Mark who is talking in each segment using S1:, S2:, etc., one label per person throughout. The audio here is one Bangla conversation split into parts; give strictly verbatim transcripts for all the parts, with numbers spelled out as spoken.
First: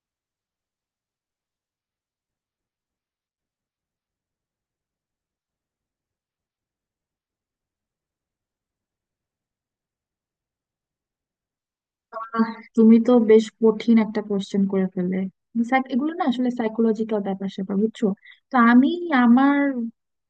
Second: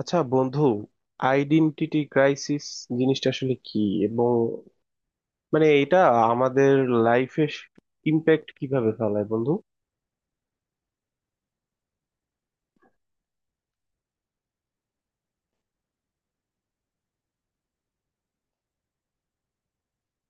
S1: আচ্ছা বন্ধু, আইডেন্টিটি ক্রাইসিস জিনিসটা আসলে কি, এবং মানে এটা আমাদের লাইফে ইম্প্যাক্ট কিভাবে ফেলায় বন্ধু?
S2: আহ, তুমি তো বেশ কঠিন একটা কোশ্চেন করে ফেললে। Psych- এগুলো না আসলে সাইকোলজিক্যাল ব্যাপার স্যাপার, বুঝছো? তো আমি আমার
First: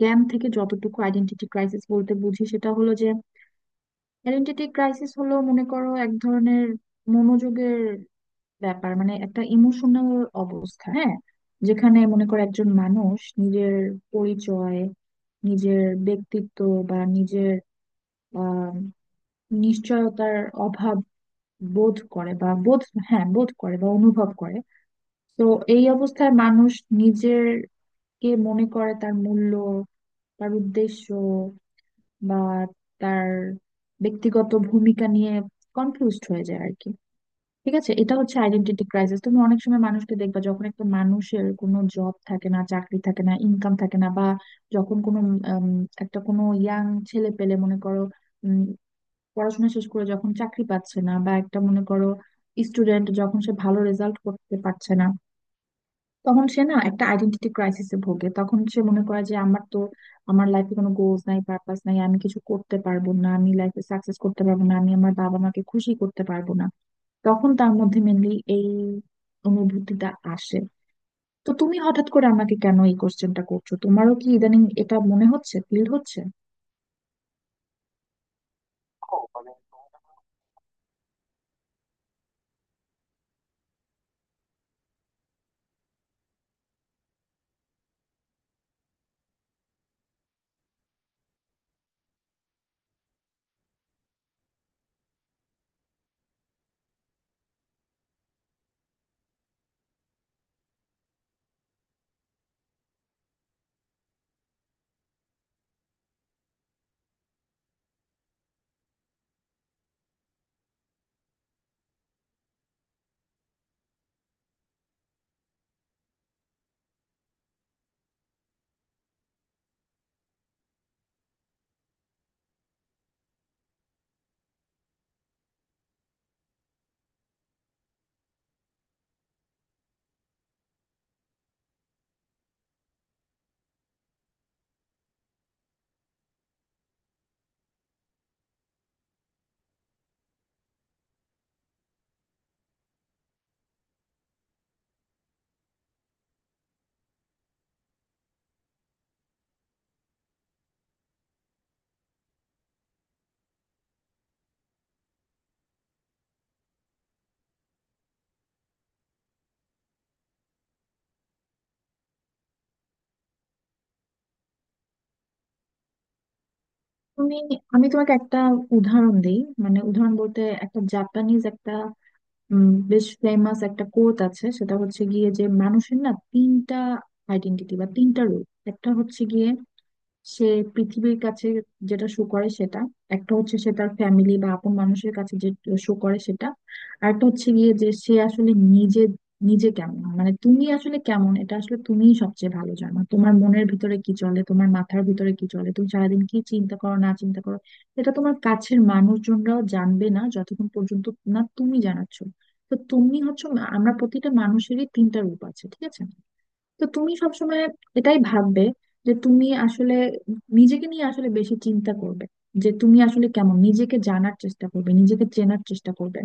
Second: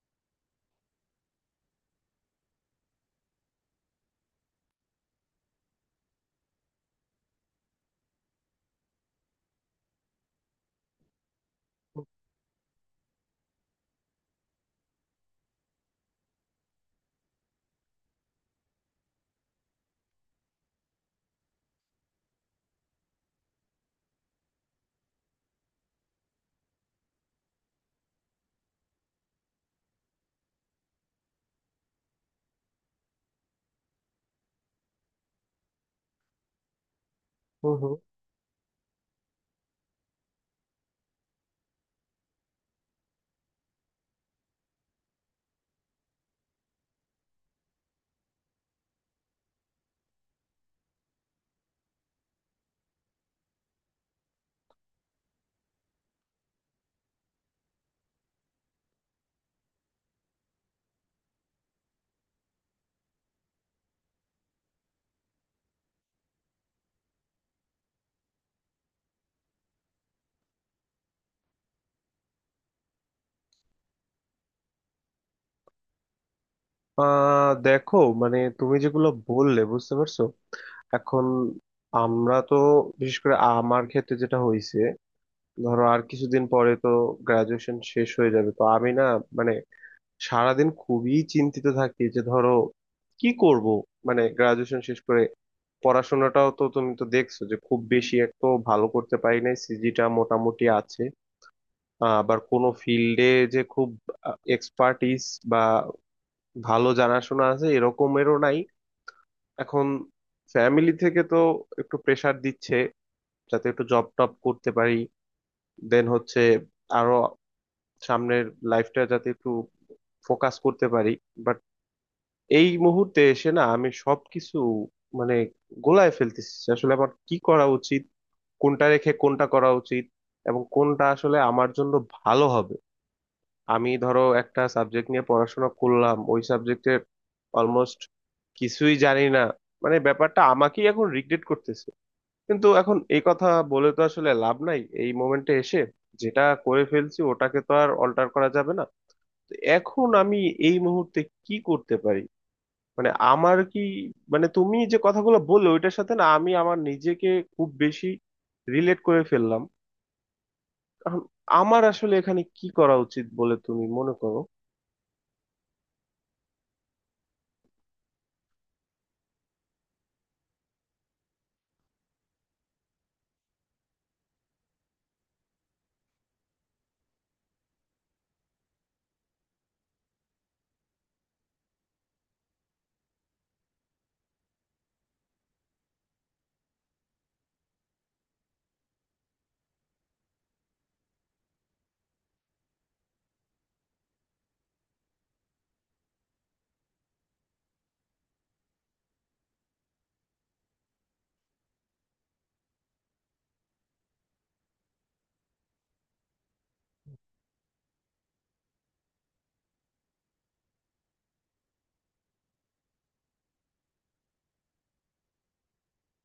S2: জ্ঞান থেকে যতটুকু আইডেন্টিটি ক্রাইসিস বলতে বুঝি সেটা হলো যে, আইডেন্টিটি ক্রাইসিস হলো মনে করো এক ধরনের মনোযোগের ব্যাপার, মানে একটা ইমোশনাল অবস্থা। হ্যাঁ, যেখানে মনে করো একজন মানুষ নিজের পরিচয়, নিজের ব্যক্তিত্ব বা নিজের আহ নিশ্চয়তার অভাব বোধ করে বা বোধ, হ্যাঁ বোধ করে বা অনুভব করে। তো এই অবস্থায় মানুষ নিজের কে মনে করে তার মূল্য, তার উদ্দেশ্য বা তার ব্যক্তিগত ভূমিকা নিয়ে কনফিউজড হয়ে যায় আর কি।
S1: হুম
S2: ঠিক আছে,
S1: হুম।
S2: এটা হচ্ছে আইডেন্টিটি ক্রাইসিস। তুমি অনেক সময় মানুষকে দেখবা, যখন একটা মানুষের কোনো জব থাকে না, চাকরি থাকে না, ইনকাম থাকে না, বা যখন কোনো উম, একটা কোনো ইয়াং ছেলে পেলে মনে করো পড়াশোনা শেষ করে যখন চাকরি পাচ্ছে না, বা একটা মনে করো স্টুডেন্ট যখন সে ভালো রেজাল্ট করতে পারছে না, তখন সে না একটা আইডেন্টিটি ক্রাইসিসে ভোগে। তখন সে মনে করে যে আমার তো, আমার লাইফে কোনো গোলস নাই, পারপাস নাই, আমি কিছু করতে পারবো না, আমি লাইফে সাকসেস করতে পারবো না, আমি আমার বাবা মাকে খুশি করতে পারবো না। তখন তার মধ্যে মেনলি এই অনুভূতিটা আসে। তো তুমি হঠাৎ করে আমাকে কেন এই কোশ্চেনটা করছো? তোমারও কি ইদানিং এটা মনে হচ্ছে, ফিল
S1: আহ দেখো, মানে তুমি যেগুলো
S2: হচ্ছে?
S1: বললে বুঝতে পারছো এখন আমরা তো, বিশেষ করে আমার ক্ষেত্রে যেটা হয়েছে, ধরো আর কিছুদিন পরে তো গ্রাজুয়েশন শেষ হয়ে যাবে। তো আমি না, মানে সারাদিন খুবই চিন্তিত থাকি যে ধরো কি করব, মানে গ্রাজুয়েশন শেষ করে। পড়াশোনাটাও তো তুমি তো দেখছো যে খুব বেশি এক তো ভালো করতে পারি নাই, সিজিটা মোটামুটি আছে। আহ, আবার কোনো ফিল্ডে যে খুব এক্সপার্টিস বা ভালো জানাশোনা আছে এরকমেরও নাই। এখন ফ্যামিলি থেকে তো একটু প্রেসার দিচ্ছে যাতে একটু জব টপ করতে পারি, দেন হচ্ছে আরো সামনের লাইফটা যাতে একটু ফোকাস করতে পারি। এই মুহূর্তে এসে না আমি সবকিছু মানে গোলায় ফেলতেছি, আসলে আমার কি করা উচিত, কোনটা রেখে কোনটা করা উচিত এবং কোনটা আসলে আমার জন্য ভালো হবে। আমি ধরো একটা সাবজেক্ট নিয়ে পড়াশোনা করলাম, ওই সাবজেক্টের অলমোস্ট কিছুই জানি না, মানে ব্যাপারটা আমাকেই এখন রিগ্রেট করতেছে। কিন্তু এখন এই কথা বলে তো আসলে লাভ নাই এই মোমেন্টে এসে, যেটা করে ফেলছি ওটাকে তো আর অল্টার করা যাবে না। তো এখন আমি এই মুহূর্তে কি করতে পারি, মানে আমার কি, মানে তুমি যে কথাগুলো বললে ওইটার সাথে না আমি আমার নিজেকে খুব বেশি রিলেট করে ফেললাম। কারণ আমার আসলে এখানে কি করা উচিত বলে তুমি মনে করো?
S2: তুমি, আমি তোমাকে একটা উদাহরণ দিই। মানে উদাহরণ বলতে একটা জাপানিজ একটা উম, বেশ ফেমাস একটা কোট আছে, সেটা হচ্ছে গিয়ে যে মানুষের না তিনটা আইডেন্টিটি বা তিনটা রূপ। একটা হচ্ছে গিয়ে সে পৃথিবীর কাছে যেটা শো করে সেটা, একটা হচ্ছে সে তার ফ্যামিলি বা আপন মানুষের কাছে যে শো করে সেটা, আর একটা হচ্ছে গিয়ে যে সে আসলে নিজে নিজে কেমন। মানে তুমি আসলে কেমন, এটা আসলে তুমিই সবচেয়ে ভালো জানো। তোমার মনের ভিতরে কি চলে, তোমার মাথার ভিতরে কি চলে, তুমি সারাদিন কি চিন্তা করো না চিন্তা করো, এটা তোমার কাছের মানুষজনরাও জানবে না যতক্ষণ পর্যন্ত না তুমি জানাচ্ছ। তো তুমি হচ্ছে, আমরা প্রতিটা মানুষেরই তিনটা রূপ আছে, ঠিক আছে? তো তুমি সবসময় এটাই ভাববে যে তুমি আসলে নিজেকে নিয়ে আসলে বেশি চিন্তা করবে, যে তুমি আসলে কেমন, নিজেকে জানার চেষ্টা করবে, নিজেকে চেনার চেষ্টা করবে।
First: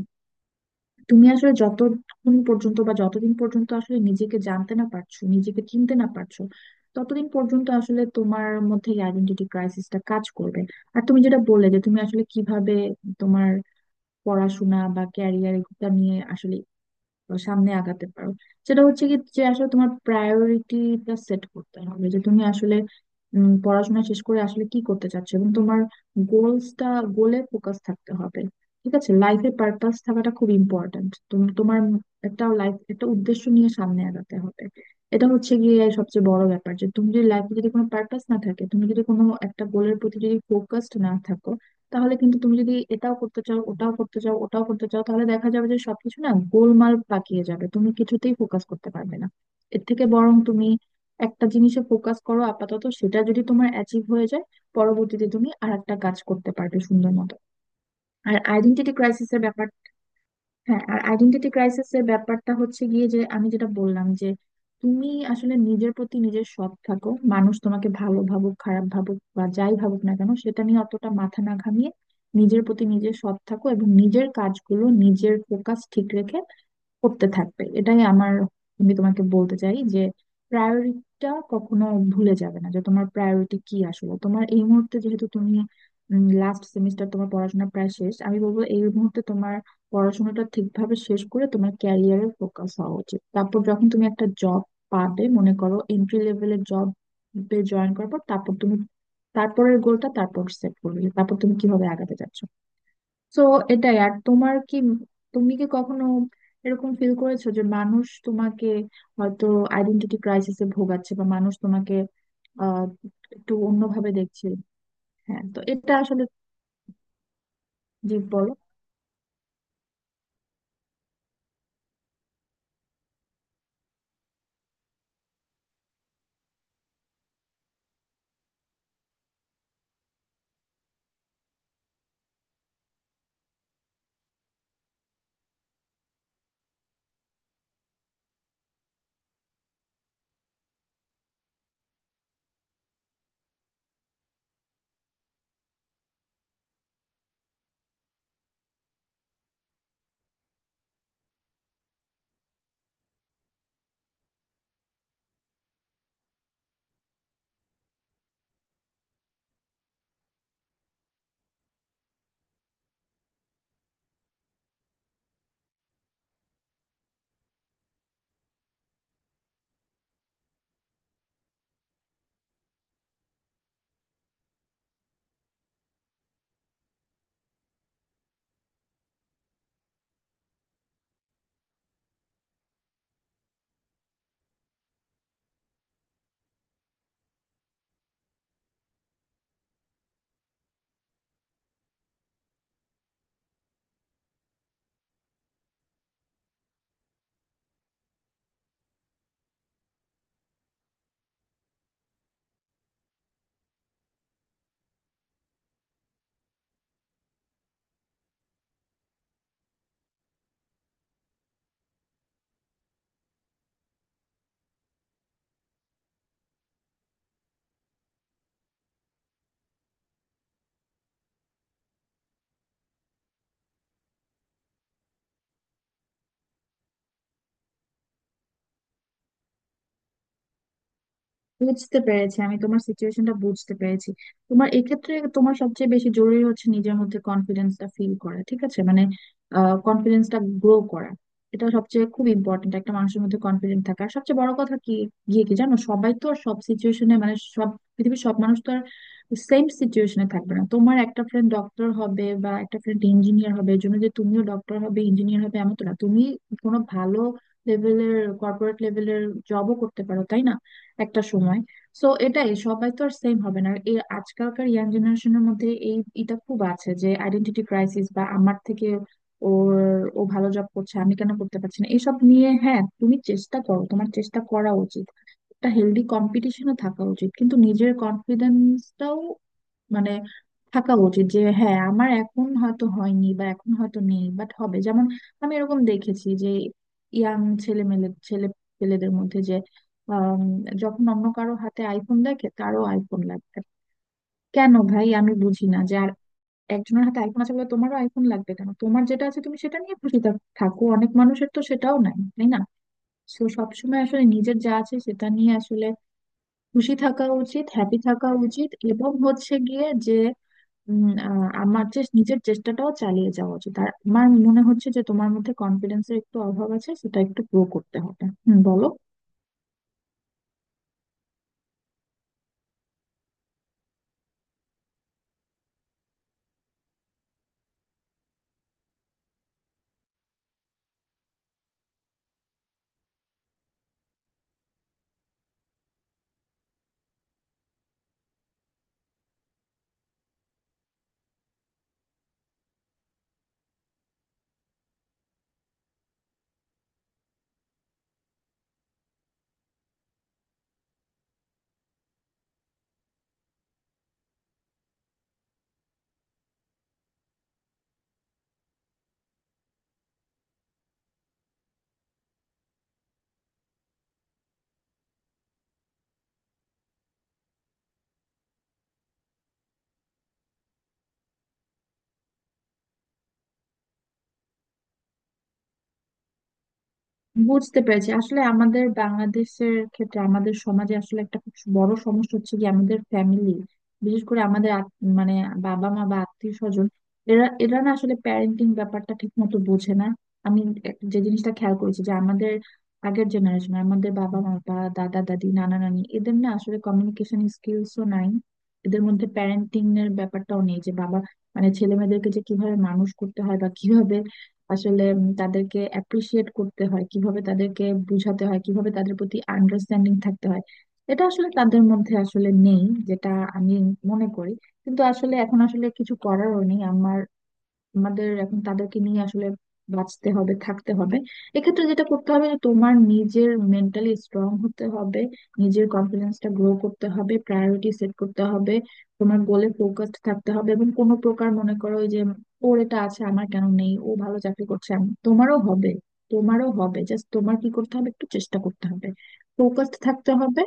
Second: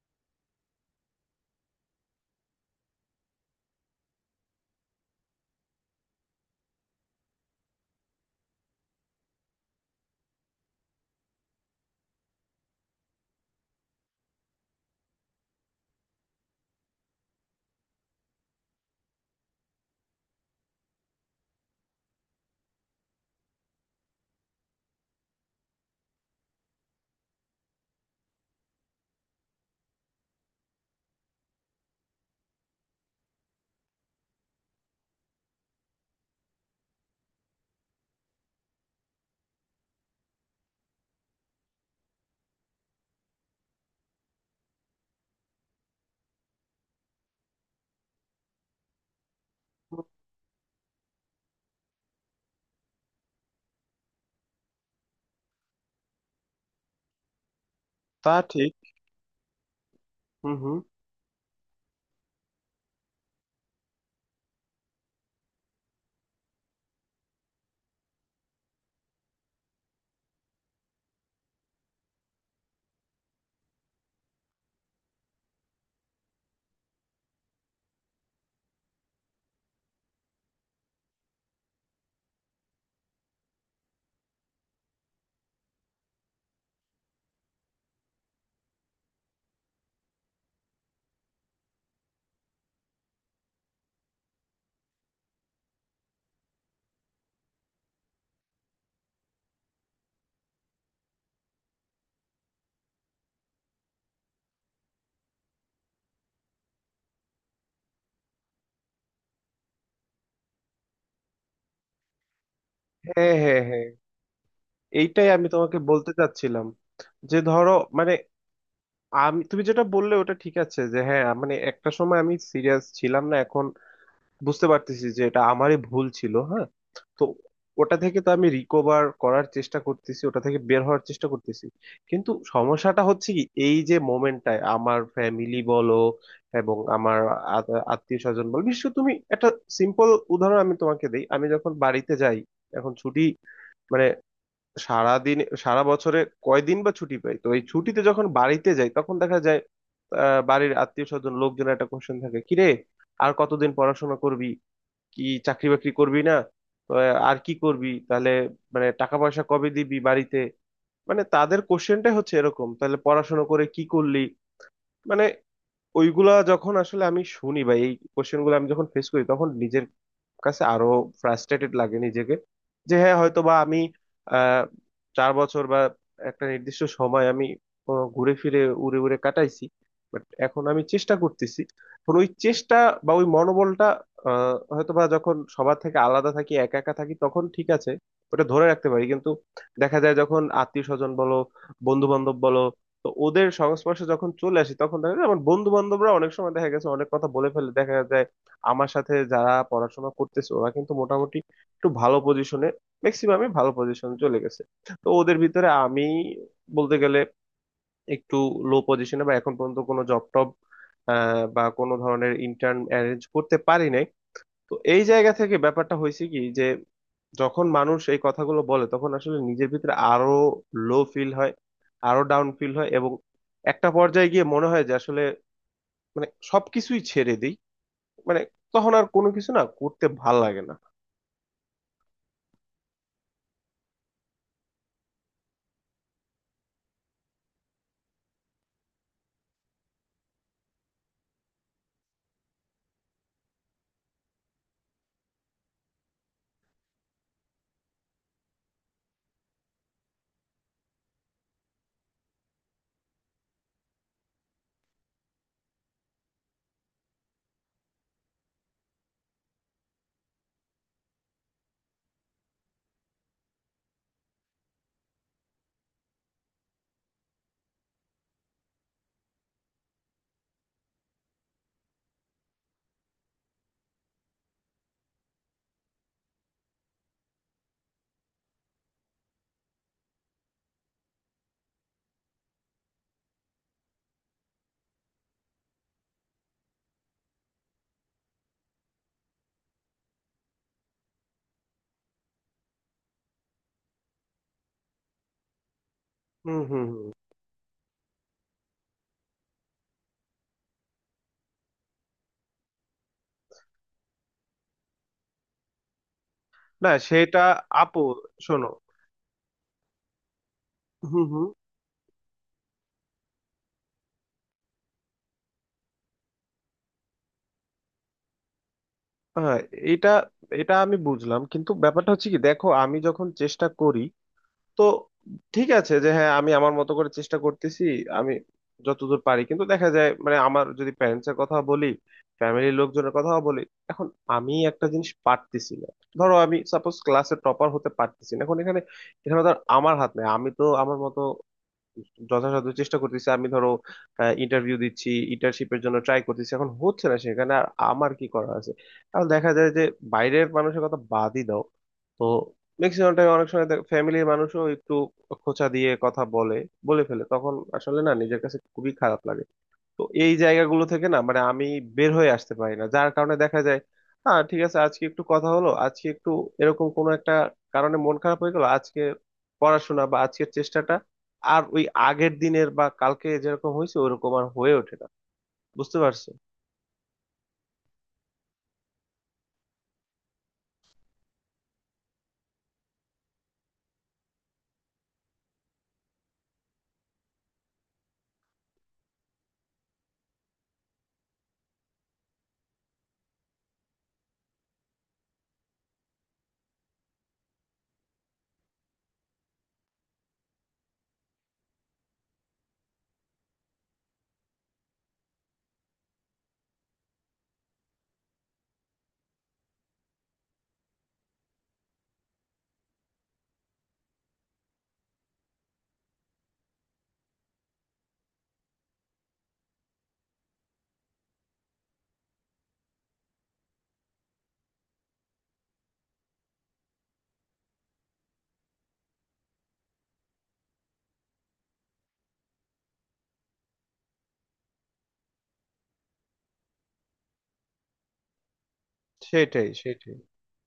S2: তুমি আসলে যতক্ষণ পর্যন্ত বা যতদিন পর্যন্ত আসলে নিজেকে জানতে না পারছো, নিজেকে চিনতে না পারছো, ততদিন পর্যন্ত আসলে তোমার মধ্যে আইডেন্টিটি ক্রাইসিসটা কাজ করবে। আর তুমি যেটা বললে যে তুমি আসলে কিভাবে তোমার পড়াশোনা বা ক্যারিয়ার এটা নিয়ে আসলে সামনে আগাতে পারো, সেটা হচ্ছে কি, যে আসলে তোমার প্রায়োরিটিটা সেট করতে হবে। যে তুমি আসলে উম, পড়াশোনা শেষ করে আসলে কি করতে চাচ্ছো, এবং তোমার গোলসটা, গোলে ফোকাস থাকতে হবে। ঠিক আছে, লাইফে পারপাস থাকাটা খুব ইম্পর্ট্যান্ট। তুমি তোমার একটা লাইফ, একটা উদ্দেশ্য নিয়ে সামনে আগাতে হবে। এটা হচ্ছে গিয়ে সবচেয়ে বড় ব্যাপার, যে তুমি যদি লাইফে যদি কোনো পারপাস না থাকে, তুমি যদি কোনো একটা গোলের প্রতি যদি ফোকাসড না থাকো, তাহলে কিন্তু তুমি যদি এটাও করতে চাও, ওটাও করতে চাও, ওটাও করতে চাও, তাহলে দেখা যাবে যে সবকিছু না গোলমাল পাকিয়ে যাবে, তুমি কিছুতেই ফোকাস করতে পারবে না। এর থেকে বরং তুমি একটা জিনিসে ফোকাস করো আপাতত, সেটা যদি তোমার অ্যাচিভ হয়ে যায়, পরবর্তীতে তুমি আর একটা কাজ করতে পারবে সুন্দর মতো।
S1: তা
S2: আর
S1: ঠিক।
S2: আইডেন্টিটি ক্রাইসিসের ব্যাপারটা,
S1: হুম হুম।
S2: হ্যাঁ, আর আইডেন্টিটি ক্রাইসিস এর ব্যাপারটা হচ্ছে গিয়ে যে, আমি যেটা বললাম যে তুমি আসলে নিজের প্রতি নিজের সৎ থাকো। মানুষ তোমাকে ভালো ভাবুক, খারাপ ভাবুক বা যাই ভাবুক না কেন সেটা নিয়ে অতটা মাথা না ঘামিয়ে নিজের প্রতি নিজে সৎ থাকো, এবং নিজের কাজগুলো নিজের ফোকাস ঠিক রেখে করতে থাকবে। এটাই আমার, আমি তোমাকে বলতে চাই যে প্রায়োরিটিটা কখনো ভুলে যাবে না, যে তোমার প্রায়োরিটি কি আসলে। তোমার এই মুহূর্তে, যেহেতু তুমি লাস্ট সেমিস্টার, তোমার পড়াশোনা প্রায় শেষ, আমি বলবো এই মুহূর্তে তোমার পড়াশোনাটা ঠিকভাবে শেষ করে তোমার ক্যারিয়ারে ফোকাস হওয়া উচিত। তারপর যখন তুমি একটা জব পাবে, মনে করো এন্ট্রি লেভেলের জব জয়েন করার পর, তারপর তুমি তারপরের গোলটা তারপর সেট করবে, যে তারপর তুমি কিভাবে আগাতে চাচ্ছ। তো এটাই। আর তোমার কি, তুমি কি কখনো এরকম ফিল করেছো যে মানুষ তোমাকে হয়তো আইডেন্টিটি ক্রাইসিসে ভোগাচ্ছে, বা মানুষ তোমাকে আহ
S1: হ্যাঁ
S2: একটু
S1: হ্যাঁ হ্যাঁ,
S2: অন্যভাবে দেখছে?
S1: এইটাই
S2: হ্যাঁ,
S1: আমি
S2: তো
S1: তোমাকে
S2: এটা
S1: বলতে
S2: আসলে,
S1: চাচ্ছিলাম। যে ধরো, মানে
S2: জি বলো।
S1: আমি, তুমি যেটা বললে ওটা ঠিক আছে যে হ্যাঁ, মানে একটা সময় আমি সিরিয়াস ছিলাম না, এখন বুঝতে পারতেছি যে এটা আমারই ভুল ছিল। হ্যাঁ, তো ওটা থেকে তো আমি রিকভার করার চেষ্টা করতেছি, ওটা থেকে বের হওয়ার চেষ্টা করতেছি। কিন্তু সমস্যাটা হচ্ছে কি, এই যে মোমেন্টটায় আমার ফ্যামিলি বলো এবং আমার আত্মীয় স্বজন বলো, বিশেষ করে তুমি একটা সিম্পল উদাহরণ আমি তোমাকে দিই। আমি যখন বাড়িতে যাই, এখন ছুটি মানে সারা দিন সারা বছরে কয়দিন বা ছুটি পাই, তো এই ছুটিতে যখন বাড়িতে যাই তখন দেখা যায় আহ, বাড়ির আত্মীয় স্বজন লোকজনের একটা কোশ্চেন থাকে, কিরে, আর কতদিন পড়াশোনা করবি, কি চাকরি বাকরি করবি না, তো আর কি করবি তাহলে, মানে টাকা পয়সা কবে দিবি বাড়িতে। মানে তাদের কোশ্চেনটাই হচ্ছে এরকম, তাহলে পড়াশোনা করে কি করলি, মানে ওইগুলা যখন আসলে আমি শুনি বা এই কোশ্চেন গুলো আমি যখন ফেস করি তখন নিজের কাছে আরো ফ্রাস্ট্রেটেড লাগে নিজেকে, যে হ্যাঁ হয়তো বা আমি আহ চার বছর বা একটা নির্দিষ্ট সময় আমি আহ, ঘুরে ফিরে উড়ে উড়ে কাটাইছি। বাট এখন আমি চেষ্টা করতেছি, এখন ওই চেষ্টা বা ওই মনোবলটা, আহ হয়তো বা যখন সবার থেকে আলাদা থাকি, একা একা থাকি তখন ঠিক আছে, ওটা ধরে রাখতে পারি। কিন্তু দেখা যায় যখন আত্মীয় স্বজন বলো, বন্ধু বান্ধব বলো, তো ওদের সংস্পর্শে যখন চলে আসি তখন দেখা যায় আমার বন্ধু বান্ধবরা অনেক সময় দেখা গেছে অনেক কথা বলে ফেলে। দেখা যায় আমার সাথে যারা পড়াশোনা করতেছে ওরা কিন্তু মোটামুটি একটু ভালো পজিশনে, ম্যাক্সিমামই ভালো পজিশনে চলে গেছে। তো ওদের ভিতরে আমি বলতে গেলে একটু লো পজিশনে, বা এখন পর্যন্ত কোনো জব টব বা কোনো ধরনের ইন্টার্ন অ্যারেঞ্জ করতে পারি নাই। তো এই জায়গা থেকে ব্যাপারটা হয়েছে কি, যে যখন মানুষ এই কথাগুলো বলে তখন আসলে নিজের ভিতরে আরো লো ফিল হয়, আরো ডাউন ফিল হয়, এবং একটা পর্যায়ে গিয়ে মনে হয় যে আসলে মানে সবকিছুই ছেড়ে দিই, মানে তখন আর কোনো কিছু না করতে ভাল লাগে না।
S2: বুঝতে পেরেছি, আমি তোমার সিচুয়েশনটা বুঝতে পেরেছি। তোমার এক্ষেত্রে তোমার সবচেয়ে বেশি জরুরি হচ্ছে নিজের মধ্যে কনফিডেন্সটা ফিল করা, ঠিক আছে? মানে কনফিডেন্সটা গ্রো করা। এটা সবচেয়ে খুব ইম্পর্টেন্ট, একটা মানুষের মধ্যে কনফিডেন্ট থাকা। আর সবচেয়ে বড় কথা কি গিয়ে কি জানো, সবাই তো আর সব সিচুয়েশনে, মানে সব পৃথিবীর সব মানুষ তো আর সেম সিচুয়েশনে থাকবে না। তোমার একটা ফ্রেন্ড ডক্টর হবে বা একটা ফ্রেন্ড ইঞ্জিনিয়ার হবে, এর জন্য যে তুমিও ডক্টর হবে, ইঞ্জিনিয়ার হবে এমন তো না। তুমি কোনো ভালো লেভেলের কর্পোরেট লেভেলের জবও করতে পারো, তাই না, একটা সময়? সো এটাই, সবাই তো আর সেম হবে না। এই আজকালকার ইয়াং জেনারেশনের মধ্যে এই এটা খুব আছে যে আইডেন্টিটি ক্রাইসিস, বা আমার থেকে ওর, ও ভালো জব করছে, আমি কেন করতে পারছি না, এসব নিয়ে। হ্যাঁ, তুমি চেষ্টা করো, তোমার চেষ্টা করা উচিত, একটা হেলদি কম্পিটিশনে থাকা উচিত, কিন্তু নিজের কনফিডেন্সটাও মানে থাকা উচিত যে হ্যাঁ, আমার এখন হয়তো হয়নি বা এখন হয়তো নেই, বাট হবে। যেমন আমি এরকম দেখেছি যে ইয়াং ছেলে মেলে, ছেলে পেলেদের মধ্যে যে আম, যখন অন্য কারো হাতে আইফোন দেখে, তারও আইফোন লাগবে। কেন ভাই, আমি বুঝি না যে আর
S1: হুম হুম
S2: একজনের
S1: হুম।
S2: হাতে আইফোন আছে বলে তোমারও আইফোন লাগবে কেন? তোমার যেটা আছে তুমি সেটা নিয়ে খুশি থাক- থাকো, অনেক মানুষের তো সেটাও নাই, তাই না? তো সবসময় আসলে নিজের যা আছে সেটা নিয়ে আসলে
S1: না
S2: খুশি থাকা
S1: সেটা
S2: উচিত, হ্যাপি
S1: আপু,
S2: থাকা উচিত,
S1: শোনো।
S2: এবং হচ্ছে গিয়ে উম,
S1: হুম হুম।
S2: আহ, আমার চেস নিজের চেষ্টাটাও চালিয়ে যাওয়া উচিত। আর আমার মনে হচ্ছে যে তোমার মধ্যে কনফিডেন্সের একটু অভাব আছে, সেটা একটু গ্রো করতে হবে। হুম, বলো।
S1: হ্যাঁ, এটা এটা আমি বুঝলাম, কিন্তু ব্যাপারটা হচ্ছে কি, দেখো আমি যখন চেষ্টা করি, তো ঠিক আছে যে হ্যাঁ আমি আমার মতো করে চেষ্টা করতেছি, আমি যতদূর পারি। কিন্তু দেখা যায় মানে আমার যদি প্যারেন্টস এর কথা বলি, ফ্যামিলির লোকজনের কথাও বলি, এখন আমি একটা জিনিস পারতেছি না। ধরো আমি সাপোজ ক্লাসে টপার হতে পারতেছি না, এখন এখানে এখানে ধর আমার হাত নেই, আমি তো আমার মতো যথাসাধ্য চেষ্টা করতেছি। আমি ধরো ইন্টারভিউ দিচ্ছি, ইন্টার্নশিপের জন্য ট্রাই করতেছি, এখন হচ্ছে না, সেখানে আর আমার কি করা আছে? এখন দেখা যায় যে বাইরের মানুষের কথা বাদই দাও, তো ম্যাক্সিমাম টাইম অনেক সময় ফ্যামিলির মানুষও একটু খোঁচা দিয়ে কথা বলে বলে ফেলে, তখন আসলে না নিজের কাছে খুবই খারাপ লাগে। তো এই জায়গাগুলো থেকে না মানে আমি বের হয়ে আসতে পারি না, যার কারণে দেখা যায় হ্যাঁ ঠিক আছে আজকে একটু কথা হলো, আজকে একটু এরকম কোনো একটা কারণে মন খারাপ হয়ে গেল, আজকে পড়াশোনা বা আজকের চেষ্টাটা আর ওই আগের দিনের বা কালকে যেরকম হয়েছে ওরকম আর হয়ে ওঠে না। বুঝতে পারছো?
S2: বুঝতে পেরেছি, আসলে আমাদের বাংলাদেশের ক্ষেত্রে আমাদের সমাজে আসলে একটা খুব বড় সমস্যা হচ্ছে কি, আমাদের ফ্যামিলি, বিশেষ করে আমাদের আত- মানে বাবা মা বা আত্মীয় স্বজন, এরা এরা না আসলে প্যারেন্টিং ব্যাপারটা ঠিক মতো বোঝে না। আমি এক- যে জিনিসটা খেয়াল করেছি যে আমাদের আগের জেনারেশন, আমাদের বাবা মা বা দাদা দাদি নানা নানি, এদের না আসলে কমিউনিকেশন স্কিলসও নাই। এদের মধ্যে প্যারেন্টিং এর ব্যাপারটাও নেই যে বাবা, মানে ছেলে মেয়েদেরকে যে কিভাবে মানুষ করতে হয়, বা কিভাবে আসলে উম তাদেরকে অ্যাপ্রিসিয়েট করতে হয়, কিভাবে তাদেরকে বুঝাতে হয়, কিভাবে তাদের প্রতি আন্ডারস্ট্যান্ডিং থাকতে হয়, এটা আসলে তাদের মধ্যে আসলে নেই, যেটা আমি মনে করি। কিন্তু আসলে এখন আসলে কিছু করারও নেই আমার, আমাদের এখন তাদেরকে নিয়ে আসলে বাঁচতে হবে, থাকতে হবে। এক্ষেত্রে যেটা করতে হবে যে তোমার নিজের মেন্টালি স্ট্রং হতে হবে, নিজের কনফিডেন্সটা গ্রো করতে হবে, প্রায়োরিটি সেট করতে হবে, তোমার গোলে ফোকাসড থাকতে হবে, এবং কোনো প্রকার মনে করো ওই যে ওর এটা আছে আমার কেন নেই, ও ভালো চাকরি করছে, আমি, তোমারও হবে, তোমারও হবে, জাস্ট তোমার কি করতে হবে একটু চেষ্টা করতে হবে,
S1: সেটাই
S2: ফোকাসড
S1: সেটাই।
S2: থাকতে হবে।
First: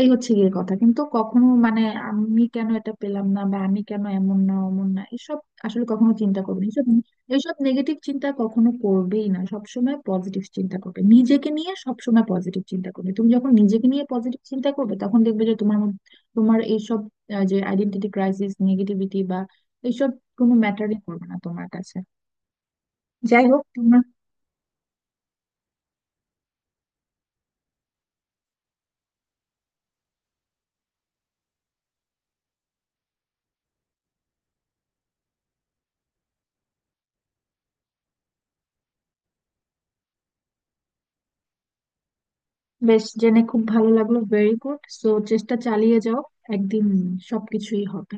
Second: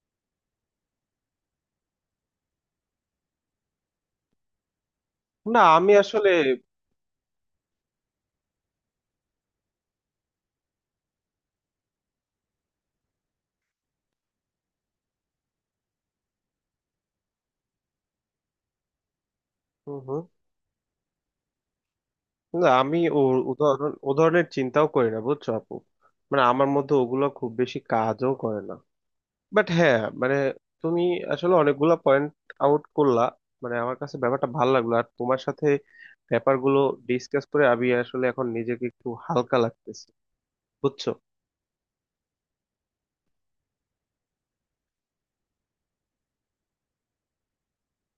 S2: এই হচ্ছে গিয়ে কথা, কিন্তু কখনো মানে আমি কেন এটা পেলাম না, বা আমি কেন এমন না অমন না, এসব
S1: না
S2: আসলে
S1: আমি
S2: কখনো
S1: আসলে।
S2: চিন্তা করবে, এইসব, এইসব নেগেটিভ চিন্তা কখনো করবেই না। সবসময় পজিটিভ চিন্তা করবে, নিজেকে নিয়ে সবসময় পজিটিভ চিন্তা করবে। তুমি যখন নিজেকে নিয়ে পজিটিভ চিন্তা করবে তখন দেখবে যে তোমার মধ্যে-, তোমার এইসব আহ, যে আইডেন্টিটি ক্রাইসিস, নেগেটিভিটি বা
S1: হুম
S2: এইসব
S1: হুম।
S2: কোনো ম্যাটারই করবে না তোমার কাছে।
S1: না আমি ও
S2: যাই হোক,
S1: উদাহরণ,
S2: তোমার
S1: উদাহরণের চিন্তাও করি না বুঝছো আপু, মানে আমার মধ্যে ওগুলো খুব বেশি কাজও করে না। বাট হ্যাঁ, মানে তুমি আসলে অনেকগুলা পয়েন্ট আউট করলা, মানে আমার কাছে ব্যাপারটা ভালো লাগলো। আর তোমার সাথে ব্যাপারগুলো ডিসকাস করে আমি আসলে এখন নিজেকে একটু হালকা লাগতেছে, বুঝছো?
S2: বেশ, জেনে খুব ভালো লাগলো। Very good. সো চেষ্টা চালিয়ে যাও, একদিন সবকিছুই হবে।